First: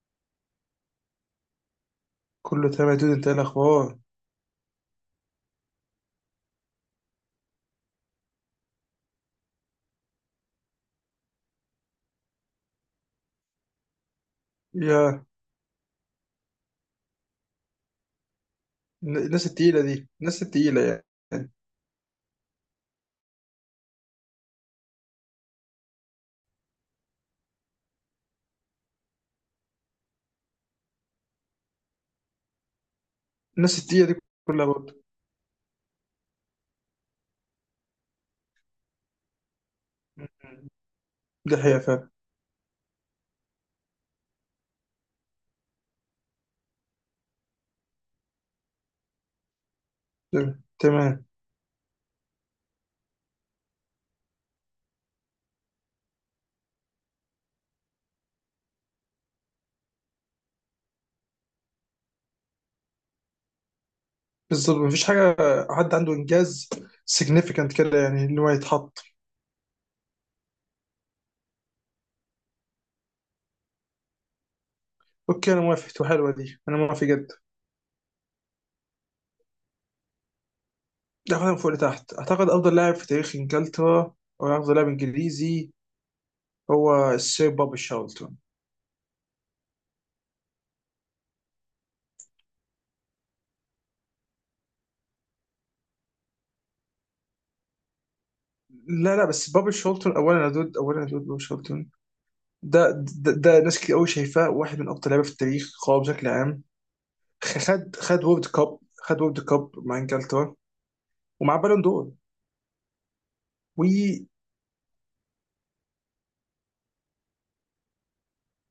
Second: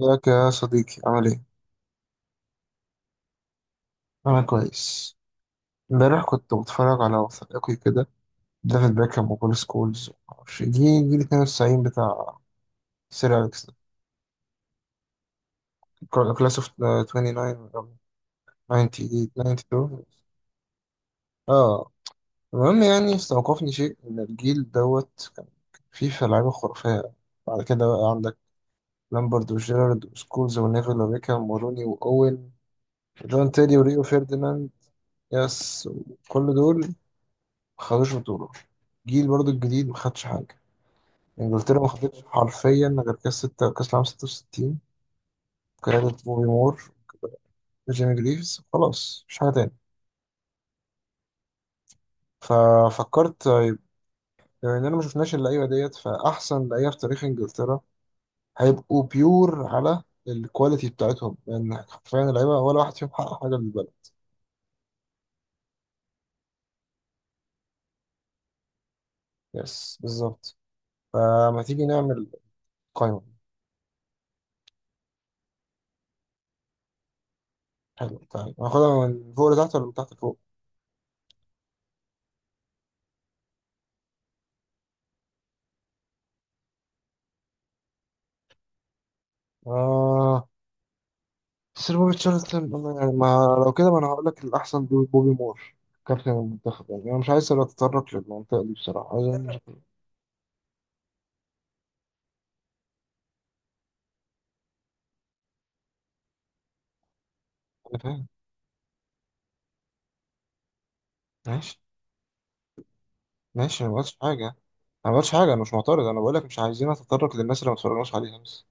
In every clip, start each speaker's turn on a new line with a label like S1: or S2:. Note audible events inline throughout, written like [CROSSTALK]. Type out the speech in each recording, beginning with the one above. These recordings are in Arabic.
S1: ازيك يا صديقي؟ عامل ايه؟
S2: كله تمام يا دود، انت ايه الاخبار؟
S1: انا كويس. امبارح كنت بتفرج على وثائقي كده، ديفيد بيكهام وبول سكولز، معرفش جيل 92 بتاع سير اليكس،
S2: يا
S1: كلاس اوف 29 أو
S2: الن-
S1: 90،
S2: الناس التقيله
S1: 92.
S2: دي الناس التقيله يعني
S1: اه المهم يعني استوقفني شيء ان الجيل دوت كان فيه لعيبه خرافيه. بعد كده بقى عندك لامبرد وجيرارد وسكولز ونيفل وبيكهام وروني واوين وجون تيري
S2: الناس
S1: وريو
S2: التقيله دي كلها
S1: فيرديناند.
S2: برضه.
S1: يس، كل دول ما خدوش بطولة. جيل برضو الجديد ما خدش
S2: مم.
S1: حاجة.
S2: دي حقيقه
S1: انجلترا ما
S2: فعلا.
S1: خدتش حرفيا غير كاس ستة، كاس العالم 66 قيادة بوبي مور، جيمي جريفز، خلاص مش حاجة تاني.
S2: تمام تمام.
S1: ففكرت طيب، بما اننا ما شفناش اللعيبة ديت، فأحسن لعيبة في تاريخ انجلترا هيبقوا بيور على الكواليتي بتاعتهم، لأن حرفيا اللعيبة ولا واحد فيهم حقق حاجة للبلد.
S2: بالظبط مفيش حاجه، حد عنده انجاز significant كده، يعني ان هو يتحط.
S1: يس بالظبط. فما تيجي نعمل قائمة.
S2: اوكي انا موافق، تبقى حلوه دي، انا موافق جدا.
S1: حلو، تعالى هناخدها من فوق لتحت ولا من تحت لفوق؟
S2: ناخدها من فوق لتحت. اعتقد افضل لاعب في تاريخ انجلترا، او افضل لاعب انجليزي، هو السير بوبي شارلتون.
S1: آه، بس بوبي تشارلتون أنا يعني ما لو كده، ما انا هقول لك الاحسن دول بوبي مور، كابتن المنتخب. يعني انا مش عايز اتطرق للمنطقه دي بصراحه،
S2: لا لا،
S1: عايز
S2: بس
S1: أنا
S2: بوبي
S1: [LAUGHS]
S2: شارلتون اولا يا دود، اولا يا دود بوبي شارلتون. ده ده ناس كتير قوي شايفاه واحد من اقوى لعيبه في التاريخ، قوي بشكل عام. خد
S1: أنا
S2: خد
S1: فاهم.
S2: وورد كاب، خد وورد كاب مع انجلترا ومع
S1: ماشي
S2: بالون دور.
S1: ماشي، أنا ما بقولش حاجه. ما بقولش حاجه، انا مش معترض، انا بقول لك مش عايزين اتطرق للناس اللي ما اتفرجناش عليها بس.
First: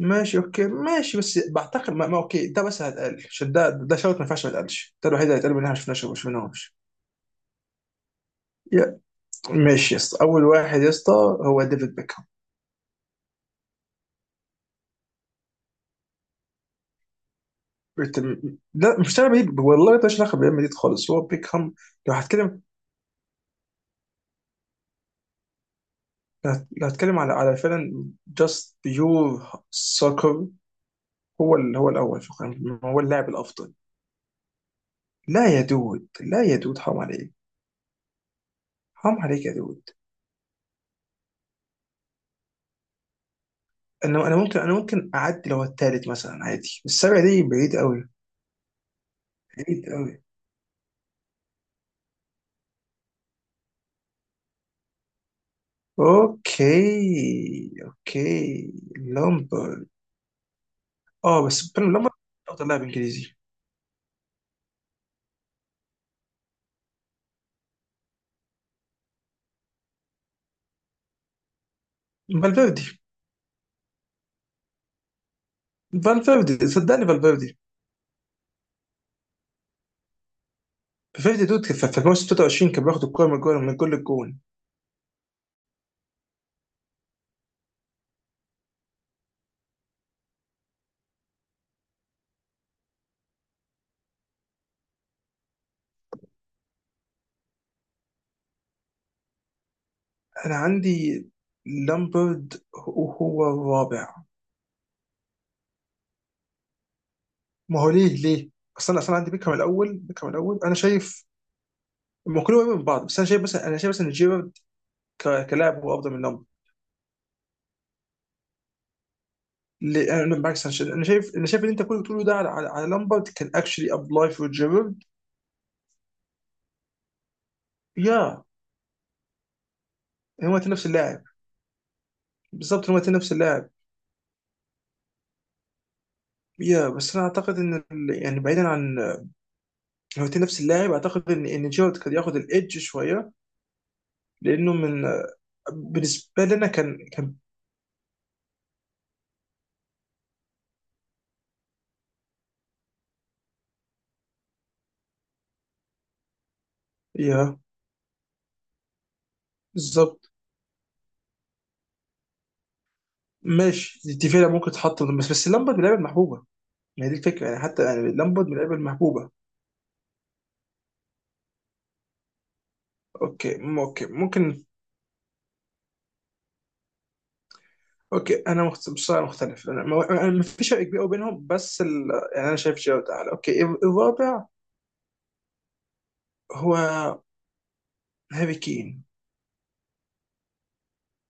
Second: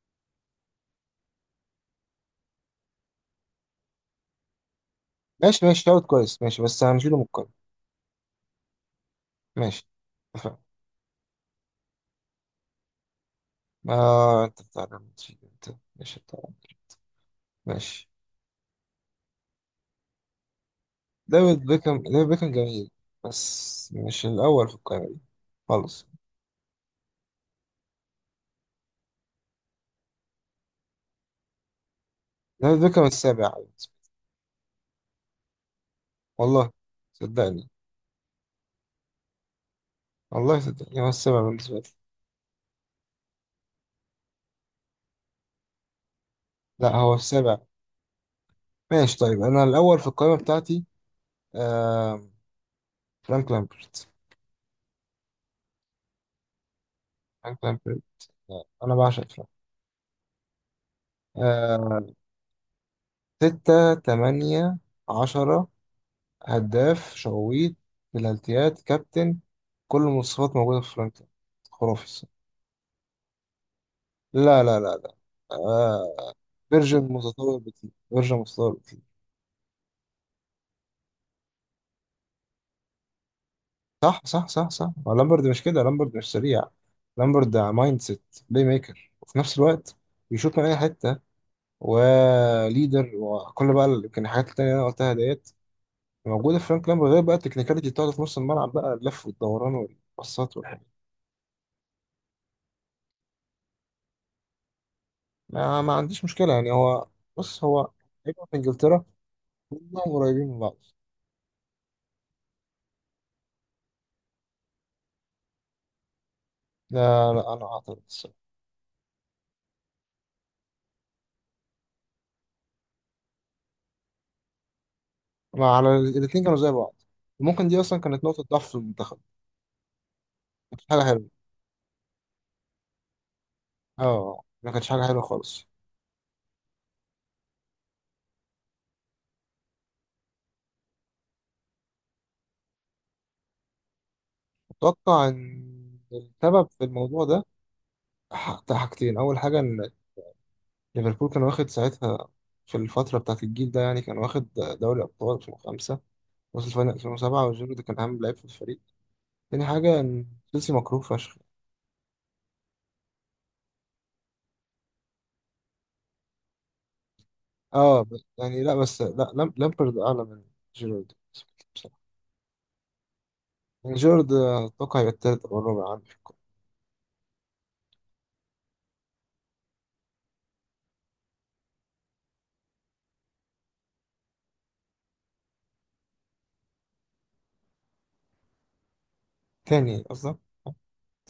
S2: وماشي اوكي ماشي، بس بعتقد ما اوكي، ده بس هيتقل عشان ده، ده شرط، ما ينفعش ما يتقلش، ده الوحيد اللي هيتقل
S1: ماشي
S2: منها، ما
S1: ماشي،
S2: شفناش
S1: شوت
S2: ما
S1: كويس، ماشي
S2: شفناهوش.
S1: بس هنشيله من القايمه.
S2: يا-
S1: ماشي،
S2: ماشي يا اسطى، اول
S1: اتفقنا.
S2: واحد يا اسطى هو ديفيد بيكهام.
S1: آه انت بتعلم تشيل، انت ماشي بتاع. ماشي.
S2: لا مش ريال مدريد والله، ده مش علاقه بريال مدريد خالص، هو
S1: ديفيد
S2: بيكهام.
S1: بيكهام،
S2: لو
S1: ديفيد بيكهام
S2: هتكلم،
S1: جميل، بس مش الاول في القايمه دي خالص.
S2: لو هتكلم على فعلا جاست بيور سوكر، هو الأول، شكرا،
S1: ديفيد
S2: هو
S1: بيكهام
S2: اللاعب
S1: السابع.
S2: الأفضل. لا يا دود، لا يا
S1: والله
S2: دود، حرام عليك.
S1: صدقني،
S2: حرام عليك يا دود.
S1: والله صدقني هو السابع بالنسبة لي.
S2: أنا ممكن، أنا ممكن أعدي لو التالت مثلا، عادي،
S1: لا، هو
S2: السبعة دي
S1: السابع.
S2: بعيد أوي،
S1: ماشي طيب، أنا
S2: بعيد
S1: الأول في
S2: أوي.
S1: القائمة بتاعتي آه، فرانك لامبرت. فرانك
S2: أوكي
S1: لامبرت آه،
S2: أوكي
S1: أنا بعشق فرانك. آه،
S2: لامبر أفضل لاعب إنجليزي.
S1: ستة، تمانية، عشرة، هداف، شويت بلالتيات، كابتن، كل المواصفات موجودة في فرانك لامبرت. خرافي الصراحة.
S2: فالفيردي.
S1: لا لا لا لا، آه.
S2: فالفيردي
S1: فيرجن
S2: صدقني، فالفيردي.
S1: متطور بكتير، فيرجن متطور.
S2: فالفيردي دود كان في الموسم 23 كان بياخد الكورة من الجول، من كل
S1: صح
S2: الجون.
S1: صح صح صح، هو لامبرد مش كده، لامبرد مش سريع. لامبرد مايند سيت، بلاي ميكر، وفي نفس الوقت بيشوط من اي حته، وليدر، وكل بقى يمكن الحاجات التانية اللي انا قلتها ديت موجوده في فرانك لامبرد، غير بقى التكنيكاليتي بتاعته في نص الملعب بقى، اللف والدوران والباصات
S2: أنا
S1: والحاجات دي.
S2: عندي لامبرد هو، هو الرابع.
S1: ما عنديش مشكله، يعني هو، بص
S2: ما
S1: هو
S2: هو ليه
S1: لعيبه
S2: ليه؟
S1: في
S2: اصل انا
S1: انجلترا،
S2: اصلا عندي بيكهام الاول،
S1: كلهم
S2: بيكهام
S1: قريبين من
S2: الاول انا
S1: بعض.
S2: شايف. هم كلهم قريبين من بعض، بس انا شايف مثلا، انا شايف مثلا جيرارد كلاعب هو افضل من لامبرد.
S1: لا لا، انا اعترض الصراحه.
S2: ليه؟ انا بالعكس، انا شايف انا شايف أنا شايف اللي انت كله بتقوله ده على على لامبرد، كان اكشلي ابلاي فور جيرارد.
S1: ما على الاثنين كانوا زي بعض، ممكن دي اصلا كانت نقطه
S2: يا
S1: ضعف في المنتخب.
S2: هما الاتنين
S1: كانت
S2: نفس
S1: حاجه
S2: اللاعب.
S1: حلوه.
S2: بالظبط، هما الاتنين نفس اللاعب.
S1: اه، ما كانتش حاجه حلوه خالص.
S2: يا بس انا اعتقد ان يعني، بعيدا عن، هو الاتنين نفس اللاعب، اعتقد ان جيرارد كان ياخد الايدج شويه، لانه من،
S1: أتوقع إن
S2: بالنسبه لنا
S1: السبب في
S2: كان
S1: الموضوع
S2: كان.
S1: ده حاجتين. أول حاجة إن ليفربول كان واخد ساعتها، في الفترة بتاعة الجيل ده يعني، كان واخد دوري أبطال 2005، وصل فاينل 2007،
S2: يا.
S1: وجيرو كان أهم لعيب في الفريق. تاني حاجة إن
S2: بالظبط.
S1: تشيلسي مكروه فشخ.
S2: ماشي دي فعلا ممكن تتحط، بس لامبرد من اللعيبه المحبوبه. ما هي دي الفكره يعني، حتى
S1: أه،
S2: يعني لامبرد من
S1: يعني
S2: اللعيبه
S1: لا بس
S2: المحبوبه.
S1: لا لامبرد أعلى من جيرارد بصراحة. يعني
S2: اوكي
S1: جيرارد
S2: ممكن.
S1: أتوقع يبقى التالت أو الرابع عندي في القائمة.
S2: اوكي انا بصراحه مختلف، انا ما في فرق كبير قوي بينهم، بس يعني انا شايف جيرارد اعلى. اوكي الرابع هو هاري كين.
S1: تاني قصدك؟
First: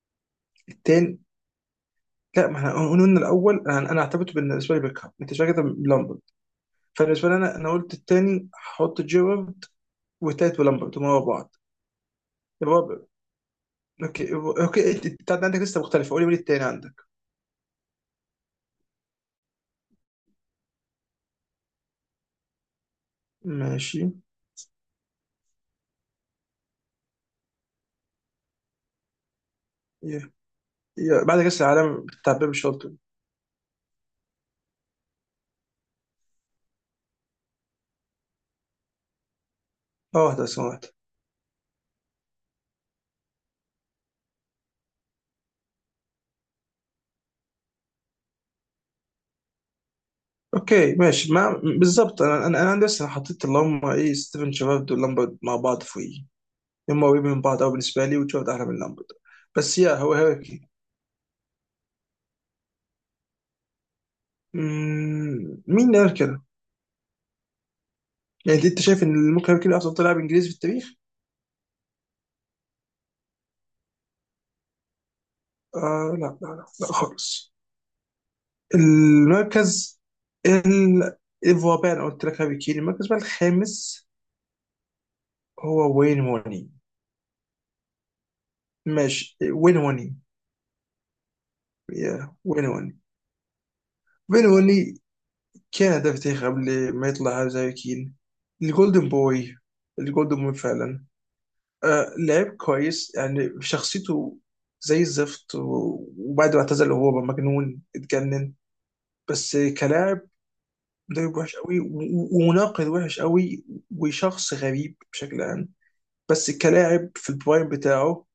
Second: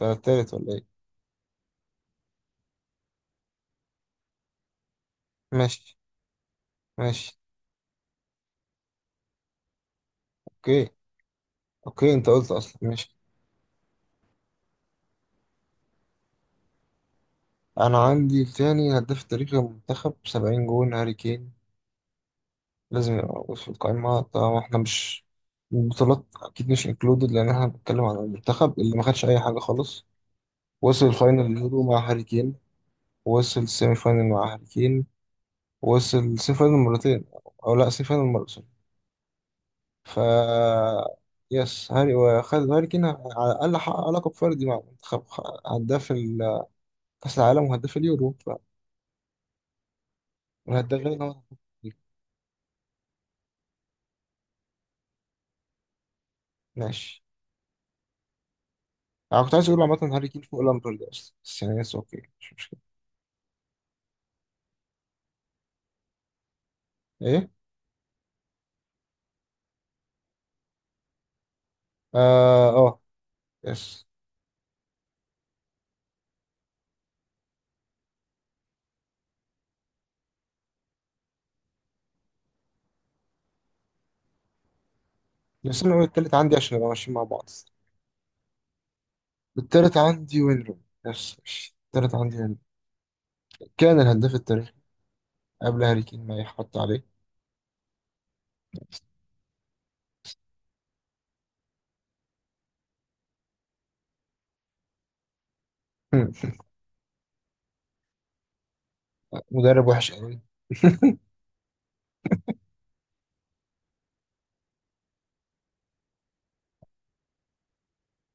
S1: التالت ولا إيه؟
S2: التاني، لا ما احنا قلنا الاول، انا اعتبرته بالنسبه لي بيكهام، انت شايف كده
S1: ماشي
S2: لامبرد، فبالنسبه
S1: ماشي.
S2: لي انا قلت التاني هحط جيرارد، والتالت
S1: أوكي
S2: ولامبرد هم ورا بعض.
S1: أوكي، أنت قلت أصلا
S2: الرابع.
S1: ماشي.
S2: اوكي اوكي انت، أنت عندك لسه مختلفه، قولي التاني عندك.
S1: انا عندي تاني هداف تاريخي المنتخب 70 جون هاري كين، لازم يبقى موجود في
S2: ماشي.
S1: القائمة طبعا. احنا مش البطولات اكيد، مش انكلودد، لان احنا بنتكلم عن المنتخب اللي ما خدش اي حاجة خالص.
S2: يا-
S1: وصل
S2: بعد
S1: الفاينل
S2: كاس
S1: اليورو
S2: العالم
S1: مع هاري
S2: بتاع بيب
S1: كين،
S2: شولت،
S1: وصل السيمي فاينل مع هاري كين، وصل السيمي فاينل مرتين، او لا، سيمي فاينل مرة، سوري. ف
S2: اه ده سمعت.
S1: يس، هاري وخد، هاري كين على الاقل حقق لقب فردي مع المنتخب، هداف كاس العالم وهداف اليورو.
S2: اوكي
S1: فالهدافين
S2: ماشي
S1: هو.
S2: ما، بالظبط، انا لسه حطيت اللي هم ايه، ستيفن شيرارد ولامبرد مع بعض في، هم
S1: ماشي،
S2: قريبين من بعض قوي بالنسبه لي، وشيرارد احلى من لامبرد.
S1: انا كنت عايز
S2: بس
S1: اقول
S2: يا،
S1: عامة
S2: هو
S1: هاري
S2: هاري
S1: كين فوق
S2: كين.
S1: لامبرد اصلا السنة، بس يعني يس، اوكي، مش مشكلة.
S2: مم، مين اللي قال كده؟
S1: ايه؟
S2: يعني انت شايف ان ممكن هاري كين افضل لاعب انجليزي في التاريخ؟
S1: اه اه، يس.
S2: آه لا لا لا خالص. المركز، ال الرابع انا قلت لك هاري كين، المركز بقى الخامس
S1: بس انا
S2: هو
S1: اقول
S2: وين
S1: التالت عندي
S2: هوني.
S1: عشان نبقى ماشيين مع بعض.
S2: ماشي وين
S1: التالت
S2: هوني،
S1: عندي وين روني، يس ماشي، التالت
S2: يا
S1: عندي وين روني.
S2: وين هوني،
S1: كان الهداف التاريخي
S2: بينوني،
S1: قبل
S2: كان
S1: هاري
S2: ده
S1: كين ما
S2: في
S1: يحط
S2: قبل
S1: عليه.
S2: ما يطلع زي كين. الجولدن بوي، الجولدن بوي فعلا. آه لعب كويس، يعني شخصيته زي الزفت،
S1: هم.
S2: وبعد ما اعتزل هو بقى مجنون، اتجنن. بس
S1: مدرب وحش
S2: كلاعب،
S1: قوي. [LAUGHS]
S2: مدرب وحش قوي، ومناقد وحش قوي، وشخص غريب بشكل عام. بس كلاعب في البرايم بتاعه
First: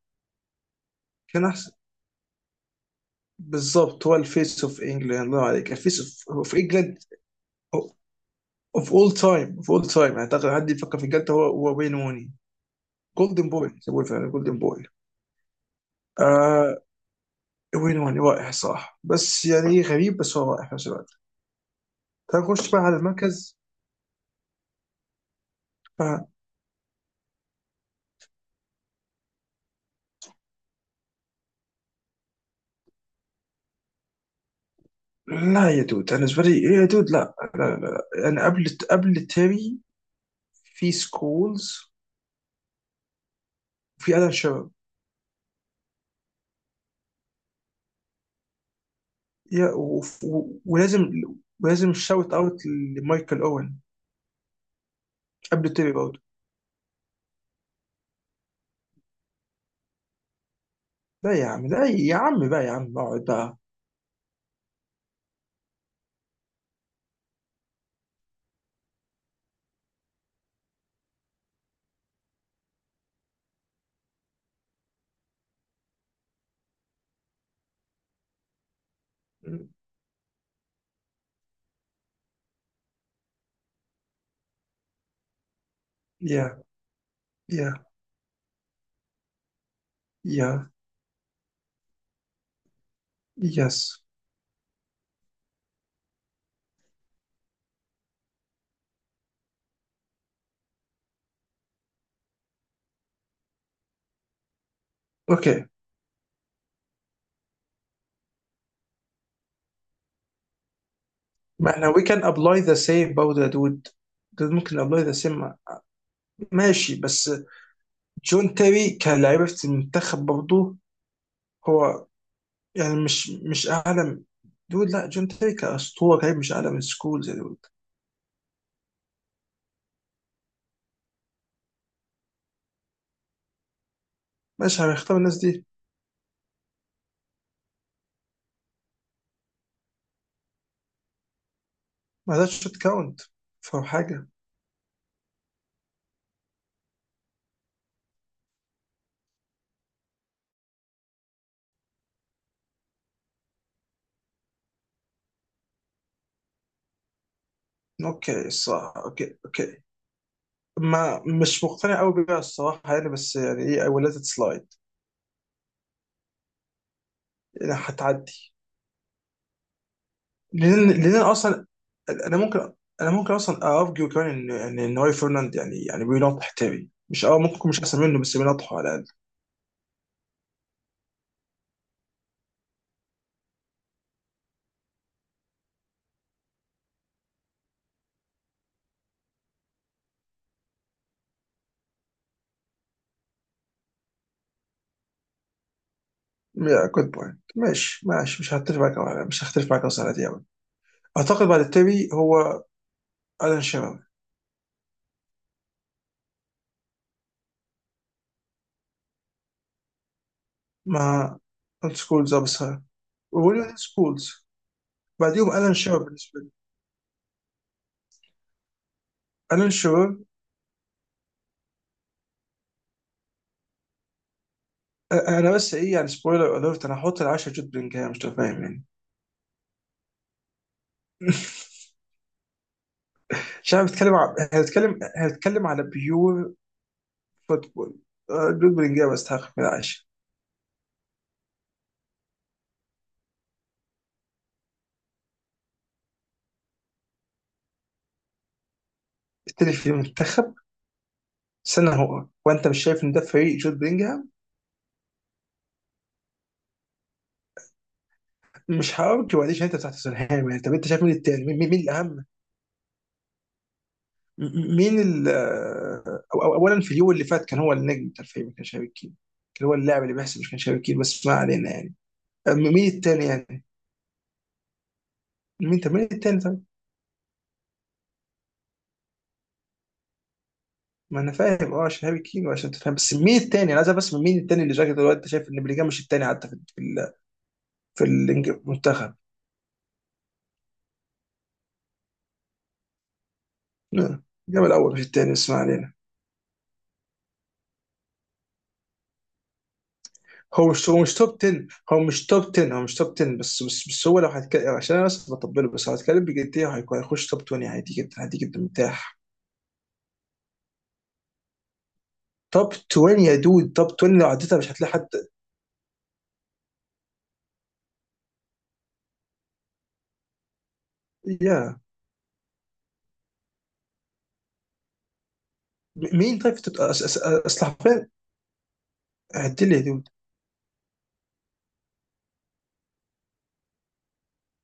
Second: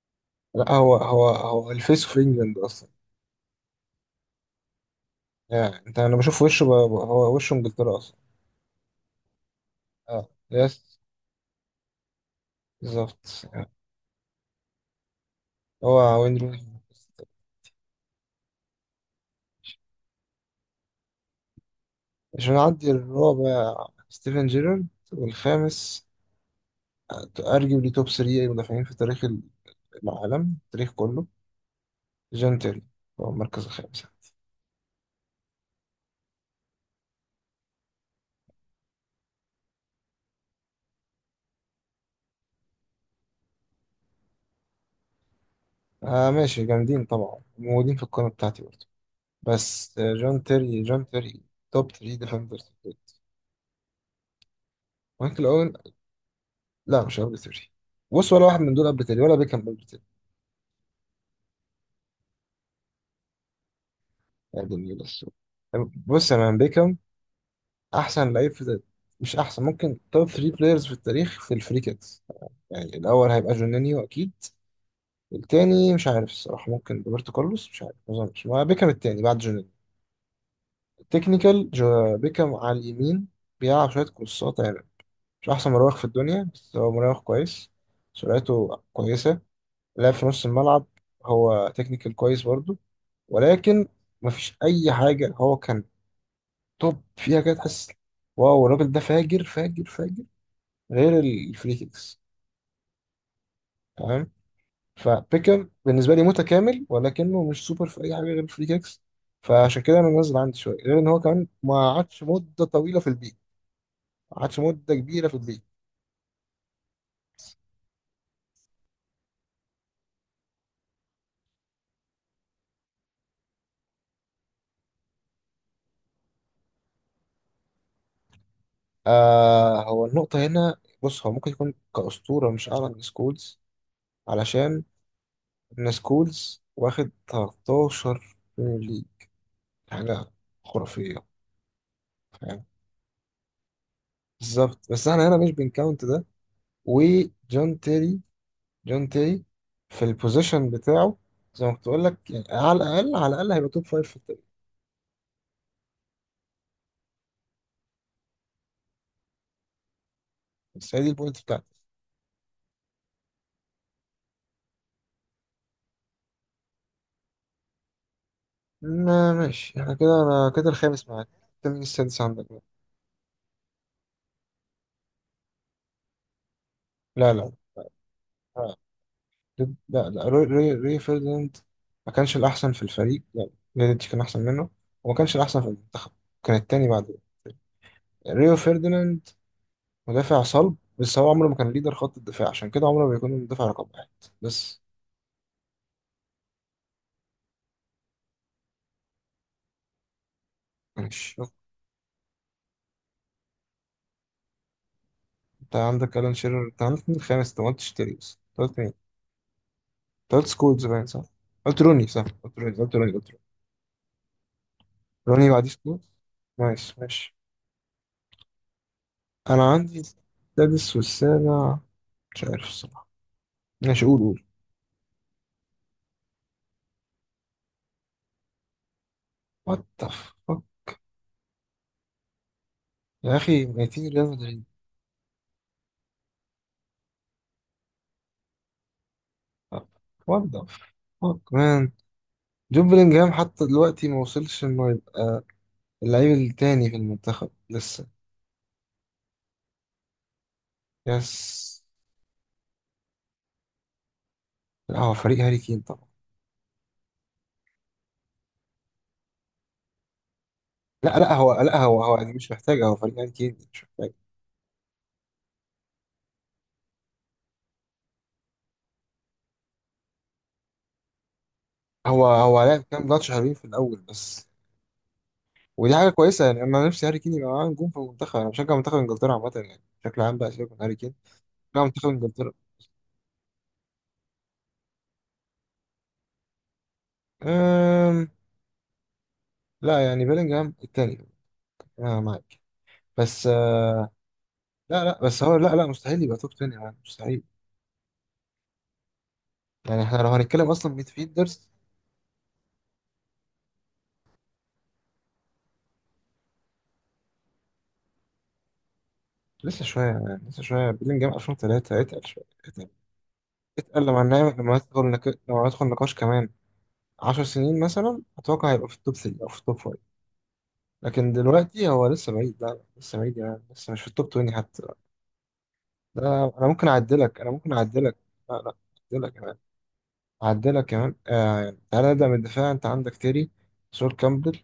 S1: لا، هو هو
S2: كان
S1: هو
S2: احسن.
S1: الفيس في انجلاند اصلا.
S2: بالظبط، هو الفيس اوف انجلاند، الله عليك،
S1: يعني انت، انا
S2: الفيس
S1: بشوف
S2: اوف
S1: وشه
S2: انجلاند.
S1: هو وشه انجلترا اصلا.
S2: اوف اول تايم، اوف اول تايم
S1: اه
S2: اعتقد حد يفكر
S1: يس،
S2: في الجلد، هو وين روني.
S1: بالظبط.
S2: جولدن
S1: يعني
S2: بوي سموه، فعلا جولدن بوي.
S1: هو وين روني.
S2: آه وين، وين رائع صح، بس يعني إيه، غريب، بس هو رائع في نفس الوقت.
S1: عشان
S2: تخش بقى
S1: عندي
S2: على المركز.
S1: الرابع ستيفن جيرارد، والخامس
S2: آه
S1: ارجيولي، توب 3 مدافعين في تاريخ العالم، التاريخ كله، جون تيري هو المركز الخامس.
S2: لا يا دود، انا بالنسبه لي إيه يا دود، لا لا لا. انا قبل، قبل تيري في سكولز وفي الان شيرر.
S1: آه ماشي، جامدين طبعا، موجودين في القائمة بتاعتي برضه،
S2: يا
S1: بس آه، جون تيري جون
S2: ولازم،
S1: تيري توب
S2: ولازم
S1: 3
S2: شاوت اوت
S1: ديفندرز.
S2: لمايكل اوين
S1: مايكل
S2: قبل
S1: اوين،
S2: تيري برضه.
S1: لا مش قبل تيري. بص، ولا واحد من دول قبل تيري، ولا بيكهام قبل تيري.
S2: لا يا عم، لا يا عم بقى، يا عم اقعد بقى.
S1: يا دنيا بس. بص يا مان، بيكهام احسن لعيب في ده. مش احسن، ممكن توب 3 بلايرز في التاريخ في الفري كيكس. يعني الاول هيبقى جونينيو اكيد. التاني مش عارف الصراحة، ممكن روبرتو كارلوس، مش عارف، ما اظنش، ما بيكهام التاني بعد جونيور. التكنيكال جو بيكهام على اليمين، بيلعب شوية كورسات يعني. مش أحسن مراوغ في الدنيا،
S2: يا
S1: بس هو مراوغ كويس.
S2: يا
S1: سرعته كويسة، لعب في نص
S2: يا
S1: الملعب، هو تكنيكال كويس برضه،
S2: يس
S1: ولكن مفيش أي حاجة هو كان توب فيها كده تحس واو الراجل ده فاجر فاجر فاجر غير الفري كيكس.
S2: اوكي،
S1: فبيكر بالنسبه لي متكامل، ولكنه مش سوبر في اي حاجه غير الفري كيكس. فعشان كده انا منزل عندي شويه، غير ان هو كمان
S2: ما
S1: ما
S2: احنا we can
S1: قعدش
S2: apply
S1: مده
S2: the
S1: طويله في
S2: same about
S1: البيك،
S2: the dude،
S1: ما
S2: ده
S1: قعدش
S2: ممكن
S1: مده
S2: ابلاي ذا
S1: كبيره في
S2: سيم.
S1: البيك.
S2: ماشي بس جون تيري كلاعب في المنتخب برضه هو، يعني مش مش اعلى، دول لا جون تيري كاسطوره لعيب، مش اعلى من سكولز يا دود.
S1: آه، هو النقطه هنا، بص هو ممكن يكون كاسطوره، مش اعلى من سكولز،
S2: ماشي
S1: علشان
S2: هنختار الناس دي.
S1: ان سكولز واخد 13 بريمير ليج، حاجه خرافيه.
S2: ما ذاتش
S1: فاهم،
S2: تكاونت. فاهم حاجه.
S1: بالظبط، بس احنا هنا مش بنكاونت ده. وجون تيري، جون تيري في البوزيشن بتاعه، زي ما كنت بقول لك يعني، على الاقل على الاقل هيبقى توب فايف في التاريخ.
S2: اوكي الصراحه، اوكي اوكي
S1: بس هي دي
S2: ما،
S1: البوينت
S2: مش
S1: بتاعتي.
S2: مقتنع قوي بيها الصراحه يعني، بس يعني ايه I will let it slide، يعني هتعدي.
S1: ما ماشي، احنا كده، انا كده
S2: لان
S1: الخامس
S2: لان
S1: معاك.
S2: أنا اصلا،
S1: انت مين السادس
S2: انا
S1: عندك بقى؟
S2: ممكن، انا ممكن اصلا ارجو كمان ان هو فرناند يعني، يعني بينطح تاني مش،
S1: لا
S2: اه
S1: لا
S2: ممكن يكون مش احسن منه، بس
S1: آه،
S2: بينطحه على
S1: لا. لا روي، روي فيرديناند ما كانش الاحسن في الفريق، لا فيديتش كان احسن منه، وما كانش الاحسن في المنتخب، كان التاني بعده. ريو فيرديناند مدافع صلب، بس هو عمره ما كان ليدر خط الدفاع، عشان كده عمره ما بيكون المدافع رقم واحد بس.
S2: الاقل، جود بوينت. ماشي ماشي، مش هختلف معاك أوي، مش هختلف معاك اصلا على دي أوي.
S1: ماشي،
S2: اعتقد بعد التابي هو الان شيرر،
S1: انت عندك الان شيرر، انت عندك مين الخامس؟ انت ما قلتش تيري، بس انت قلت مين؟ انت قلت سكولز، باين صح؟
S2: مع
S1: قلت روني صح؟
S2: سكولز
S1: قلت روني
S2: ابصر،
S1: قلت روني قلت روني.
S2: وويليام سكولز.
S1: روني،
S2: بعديهم
S1: بعديه
S2: الان شيرر
S1: سكولز.
S2: بالنسبه لي.
S1: ماشي ماشي.
S2: الان
S1: انا عندي
S2: شيرر.
S1: السادس والسابع مش عارف الصراحة. ماشي، قول قول.
S2: انا بس ايه يعني، سبويلر اليرت، انا هحط العشرة جود بلينجهام، مش فاهم يعني.
S1: وات ذا فك،
S2: [LAUGHS]
S1: يا اخي
S2: مش عارف،
S1: ميتين
S2: بتكلم
S1: ريال مدريد.
S2: هنتكلم على بيور فوتبول. آه، جود بلينجهام يستحق من العاشر.
S1: وات ذا فك مان، جون بلينجهام حتى دلوقتي ما وصلش انه يبقى اللعيب التاني في المنتخب لسه.
S2: التاني في المنتخب.
S1: يس.
S2: سنة، هو وانت مش شايف ان ده فريق جود بلينجهام؟
S1: لا، هو فريق هاري كين طبعا.
S2: مش هارجو عليه عشان انت بتاع توتنهام يعني، طب انت شايف مين
S1: لا لا
S2: التاني،
S1: هو،
S2: مين, مين
S1: لا
S2: مين
S1: هو
S2: الاهم؟
S1: يعني مش محتاج، هو فريق هاري كين، مش محتاج.
S2: مين ال، آه، أو أو اولا في اليوم اللي فات كان هو النجم بتاع الفريق، ما كانش هاري كين، كان هو اللاعب اللي بيحسب مش كان هاري كين، بس ما علينا يعني.
S1: هو
S2: آه،
S1: هو لعب
S2: مين
S1: كام
S2: التاني
S1: ماتش حلوين
S2: يعني،
S1: في الاول بس.
S2: مين، طب
S1: ودي
S2: مين
S1: حاجه
S2: التاني
S1: كويسه يعني،
S2: طيب.
S1: انا نفسي هاري كين يبقى معاه نجوم في المنتخب، انا بشجع منتخب انجلترا عامه، يعني بشكل عام، بقى سيبك من هاري كين.
S2: ما انا فاهم اه
S1: بشجع منتخب
S2: عشان هاري كين
S1: انجلترا.
S2: وعشان توتنهام، بس مين التاني انا عايز أعرف، بس مين التاني اللي شايف دلوقتي؟ انت شايف ان بلينجهام مش التاني حتى في في
S1: أم...
S2: المنتخب؟
S1: لا يعني بيلينجهام التاني، انا معاك، بس آه...
S2: لا، جاب الاول مش
S1: لا لا
S2: التاني،
S1: بس
S2: بس ما
S1: هو، لا لا،
S2: علينا.
S1: مستحيل يبقى توب 10، يعني مستحيل. يعني احنا لو
S2: هو
S1: هنتكلم
S2: مش
S1: اصلا
S2: هو مش توب
S1: ميدفيلدرز.
S2: 10 هو مش توب 10، هو مش توب 10 بس بس بس هو لو هيتكلم عشان انا بس بطبله، بس لو هيتكلم بجديه هيكون هيخش توب 20 عادي جدا، عادي جدا مرتاح.
S1: لسه شويه بيلينجهام 2003، اتقل شويه
S2: توب
S1: اتقل
S2: 20 يا دود، توب
S1: اتقل
S2: 20
S1: لما
S2: لو
S1: نعمل،
S2: عديتها مش
S1: لما
S2: هتلاقي
S1: ندخل
S2: حد.
S1: لما ندخل نقاش كمان 10 سنين مثلا، اتوقع هيبقى في التوب 3 او في التوب 5، لكن
S2: يا
S1: دلوقتي هو لسه بعيد، لا لا، لسه بعيد، يعني لسه مش في التوب 20 حتى.
S2: مين
S1: لا
S2: طيب
S1: انا
S2: في اصل
S1: ممكن
S2: حرفيا،
S1: اعدلك. لا لا، اعدلك
S2: عدي لي يا دود.
S1: كمان آه. تعالى نبدا من الدفاع، انت عندك تيري، سول كامبل،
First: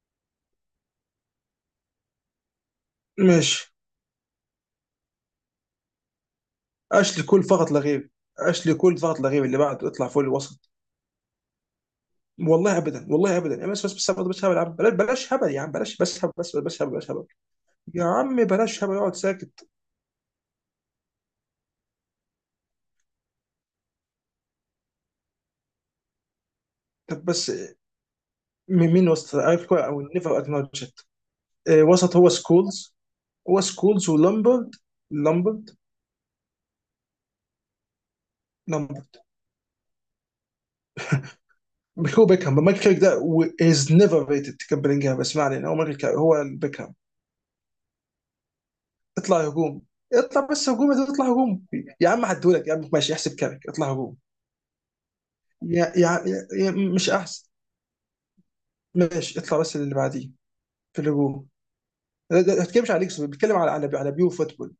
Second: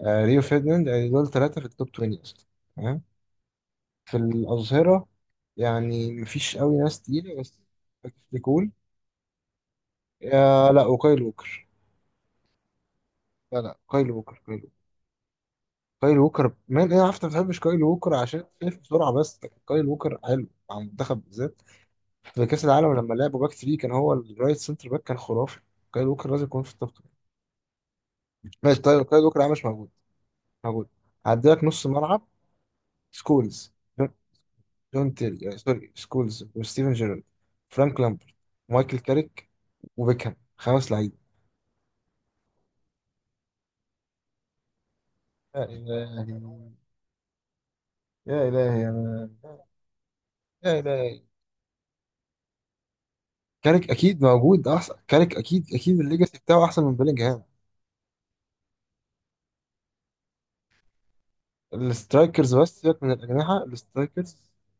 S1: آه ريو فيرديناند، يعني دول ثلاثه في التوب 20 اصلا، تمام.
S2: ماشي.
S1: في الاظهره يعني مفيش قوي ناس
S2: اشلي
S1: تقيله
S2: كول
S1: بس
S2: فقط لا غير،
S1: تكون
S2: اشلي كول فقط لا غير اللي بعده، اطلع فوق
S1: آه،
S2: الوسط.
S1: لا، وكايل ووكر.
S2: والله ابدا، والله
S1: لا
S2: ابدا،
S1: لا،
S2: بس
S1: كايل
S2: بس بس
S1: ووكر
S2: بس هبل
S1: كايل
S2: يا
S1: ووكر
S2: عم، بلاش بلاش هبل يا عم، بلاش،
S1: كايل
S2: بس هبل،
S1: ووكر
S2: بس بس
S1: مان،
S2: هبل،
S1: انا
S2: بس
S1: عارف انت
S2: هبل.
S1: ما بتحبش كايل
S2: يا
S1: ووكر
S2: عم
S1: عشان شايف
S2: بلاش هبل،
S1: بسرعه،
S2: اقعد
S1: بس لكن
S2: ساكت.
S1: كايل ووكر حلو مع المنتخب بالذات في كأس العالم، لما لعبوا باك 3 كان هو الرايت سنتر باك، كان خرافي. كايل ووكر لازم يكون في التوب 3.
S2: طب بس
S1: ماشي
S2: مين،
S1: طيب،
S2: مين
S1: كايل
S2: وسط
S1: ووكر عامل مش
S2: عارف كويس
S1: موجود.
S2: او نيفر
S1: موجود،
S2: اكنولجد؟
S1: هعدلك نص
S2: وسط
S1: ملعب:
S2: هو سكولز، هو
S1: سكولز، جون,
S2: سكولز ولامبرد.
S1: جون تيري آه،
S2: لامبرد،
S1: سوري، سكولز وستيفن جيرارد، فرانك لامبرت، مايكل
S2: لامبرد.
S1: كاريك، وبيكهام. خمس لعيبه.
S2: مش، هو بيكهام، مايكل كاريك ده، از نيفر ريتد، كان بلينجهام، اسمع
S1: يا
S2: لي هو مايكل كاريك، هو
S1: إلهي،
S2: بيكهام.
S1: يا إلهي أنا
S2: اطلع هجوم، اطلع بس
S1: يا
S2: هجوم يا دود،
S1: إلهي.
S2: اطلع هجوم. يا عم هدولك يا عم، ماشي احسب كاريك،
S1: كاريك
S2: اطلع هجوم.
S1: اكيد موجود، احسن، كاريك اكيد
S2: يا
S1: اكيد
S2: يا,
S1: الليجاسي بتاعه
S2: يا
S1: احسن من
S2: مش
S1: بيلينجهام.
S2: احسن. ماشي، اطلع بس اللي بعديه في الهجوم.
S1: السترايكرز،
S2: ما
S1: بس
S2: بتتكلمش على
S1: سيبك من
S2: ليكس، بيتكلم
S1: الاجنحه،
S2: على بيو
S1: السترايكرز.
S2: فوتبول.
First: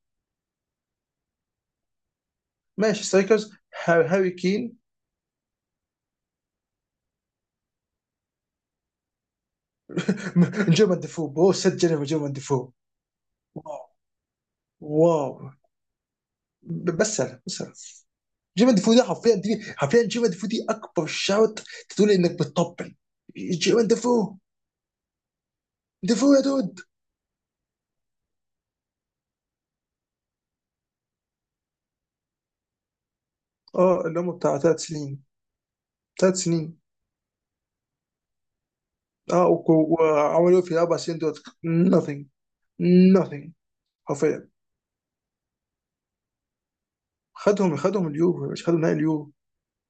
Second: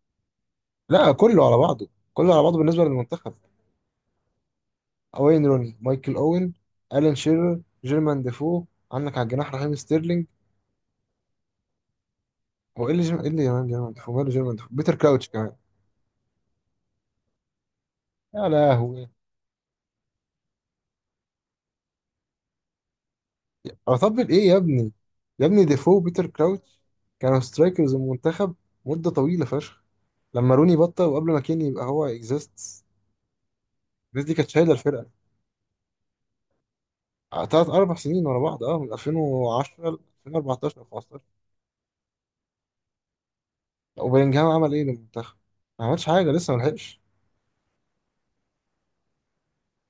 S1: لا، كله على بعضه، كله على بعضه بالنسبه
S2: ماشي
S1: للمنتخب:
S2: سترايكرز، هاري كين.
S1: وين روني، مايكل اوين، الان شيرر، جيرمان ديفو، عندك على الجناح رحيم ستيرلينج.
S2: نجوم ديفو، بو سجل نجوم ديفو.
S1: هو ايه اللي جيرمان، ايه اللي جيرمان
S2: واو
S1: جيرمان ديفو؟ ماله جيرمان ديفو؟ بيتر كراوتش
S2: واو،
S1: كمان.
S2: بس انا بس انا
S1: يا
S2: نجوم ديفو، ده
S1: لهوي،
S2: حرفيا، دي حرفيا نجوم ديفو، دي اكبر شوت تقول انك بتطبل. نجوم
S1: اطبل
S2: ديفو.
S1: ايه يا ابني؟ يا ابني ديفو وبيتر
S2: ديفو يا
S1: كراوتش
S2: دود.
S1: كانوا سترايكرز المنتخب مدة طويلة فشخ، لما روني بطل وقبل ما كين يبقى هو اكزيست.
S2: اه اللي
S1: الناس دي
S2: هم
S1: كانت
S2: بتاع
S1: شايلة
S2: ثلاث
S1: الفرقة،
S2: سنين، ثلاث سنين.
S1: تلات أربع سنين ورا بعض، اه، من
S2: اه
S1: 2010 ل
S2: وعملوا إيه في
S1: 2014 أو
S2: اربع سنين
S1: 15.
S2: دول؟ nothing، nothing.
S1: وبيلينجهام
S2: حرفيا.
S1: عمل ايه للمنتخب؟ ما عملش حاجة، لسه ما لحقش،
S2: خدهم، خدهم اليورو، مش خدهم نهائي اليورو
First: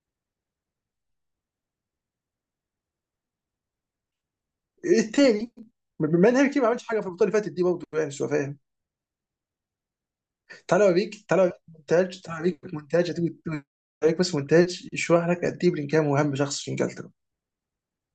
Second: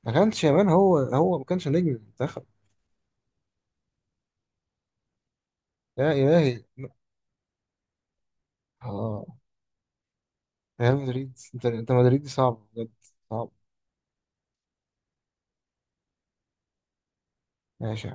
S1: ما كانش يا مان، هو ما كانش نجم المنتخب.
S2: التاني؟
S1: يا
S2: بما ان هاري كين
S1: إلهي.
S2: ما عملش حاجه في البطوله اللي فاتت دي برضه يعني شويه،
S1: اه
S2: طلع
S1: ريال
S2: بيك،
S1: مدريد،
S2: طلع بيك
S1: أنت
S2: مونتاج
S1: مدريدي
S2: طلع بيك
S1: صعب بجد،
S2: مونتاج هتيجي
S1: صعب.
S2: تقول، طلع بيك بس مونتاج يشرح لك قد ايه بلينجهام مهم شخص في انجلترا.
S1: ماشي.